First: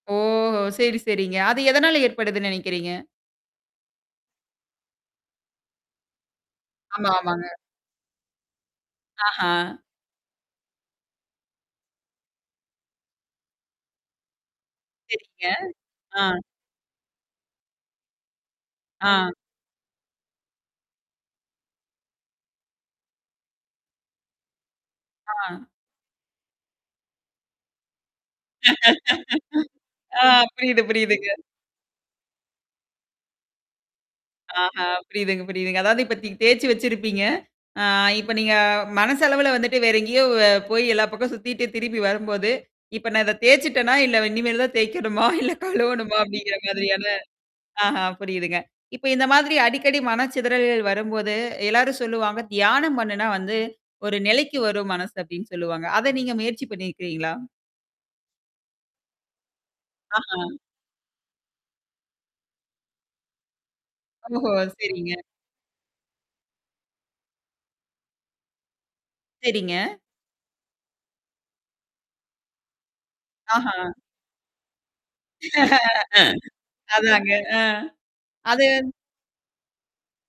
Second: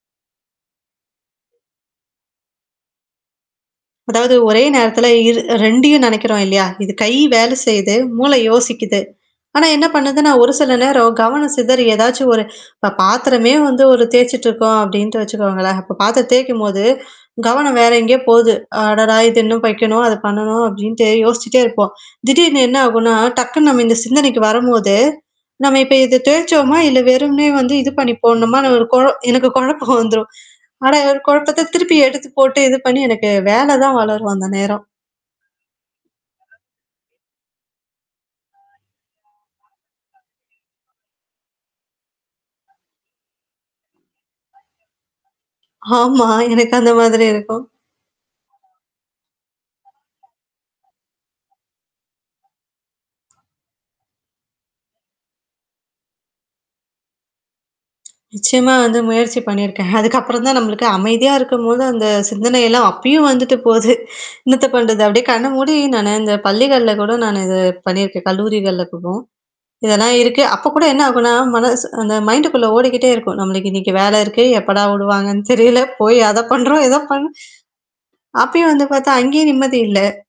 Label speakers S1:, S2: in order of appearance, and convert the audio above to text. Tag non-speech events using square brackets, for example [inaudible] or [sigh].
S1: ஓ! சரி, சரிங்க. அது எதனால ஏற்படுதுன்னு நினைக்கிறீங்க?
S2: அதாவது ஒரே நேரத்தில இரு 2ஐயும் நினைக்கிறோம் இல்லையா? இது
S1: ஆமா,
S2: கை
S1: ஆமாங்க.
S2: வேலை செயு்து, மூளை யோசிக்குது.
S1: ஆஹா!
S2: ஆனா என்ன பண்ணுதுன்னா, ஒரு சில நேரம் கவனம் சிதறி ஏதாச்சும் ஒரு இப்ப பாத்திரமே வந்து ஒரு தேய்ச்சுட்டுருக்கோம் அப்டின்ட்டு
S1: சரிங்க.
S2: வச்சுக்கோங்களேன். அப்ப பாத்திரம்
S1: ஆ.
S2: தேய்க்கும் போது, கவனம் வேற எங்கேயே போகுது. அடடா!
S1: ஆ.
S2: இது இன்னும் வைக்கணும், அது பண்ணணும் அப்படின்ட்டு யோசிச்சுட்டே இருப்போம். திடீர்னு என்ன ஆகும்னா, டக்குனு நம்ம இந்த சிந்தனைக்கு வரும்போது,
S1: ஆ.
S2: நம்ம இப்ப இத தேச்சோமா, இல்ல வெறும்னே வந்து இது பண்ணிப்போடணுமான்னு ஒரு குழ எனக்கு [chuckles]
S1: [laughs]
S2: குழப்பம்
S1: ஆ
S2: வந்துரும்.
S1: புரியுது,
S2: ஆனா,
S1: புரியுதுங்க.
S2: குழப்பத்துல திருப்பி எடுத்து போட்டு இது பண்ணி எனக்கு வேலை தான் வளரும், அந்த நேரம்.
S1: ஆஹா புரியுதுங்க, புரியுதுங்க. அதாவது இப்பத்தக்கு தேய்ச்சு வச்சிருப்பீங்க. ஆ இப்ப நீங்க மனச அளவுல வந்துட்டு வேற எங்கேயோ வ போய் எல்லா பக்கம் சுத்திட்டு திரும்பி வரும்போது, இப்ப நான் இத தேய்சுட்டேனா, இல்ல இனிமேல் தான் தேய்க்கணுமா? இல்ல கழுவணுமா?
S2: ஆமா.
S1: அப்படிங்கிற
S2: எனக்கு அந்த
S1: மாதிரியான
S2: மாதிரி இருக்கும்.
S1: ஆஹா புரியுதுங்க. இப்ப இந்த மாதிரி அடிக்கடி மனச்சிதறல்கள் வரும்போது எல்லாரும் சொல்லுவாங்க, தியானம் பண்ணுனா வந்து ஒரு நிலைக்கு வரும் மனசு அப்படின்னு சொல்லுவாங்க. அத நீங்க முயற்சி பண்ணியிருக்கிங்களா?
S2: நிச்சயமா வந்து முயற்சி பண்ணியிருக்கேன். அதுக்கப்புறம்
S1: ஆஹா.
S2: தான் நம்மளுக்கு அமைதியா இருக்கும்போது அந்த சிந்தனைல்லாம் அப்பயும் வந்துட்டு போகுது.
S1: ஓஹோ!
S2: என்னத்த பண்றது?
S1: சரிங்க.
S2: அப்படியே கண்ண மூடி நானு இந்த பள்ளிகள்ல கூட நானு இது பண்ணியிருக்கேன் கல்லூரிகள்ல கூட.
S1: சரிங்க.
S2: இதெல்லாம் இருக்கு. அப்போ கூட என்ன ஆகும்னா, மனசு அந்த மைண்டுக்குள்ள ஓடிக்கிட்டே இருக்கும். நம்மளுக்கு
S1: ஆஹா.
S2: இன்னைக்கு வேல இருக்கு எப்படா விடுவாங்கன்னு தெரியல. போய் அத பண்றோம், ஏதோ பண்ண
S1: அதாங்க. ஆ. அது
S2: அப்பயும் வந்து பார்த்தா, அங்கேயும் நிம்மதி இல்ல.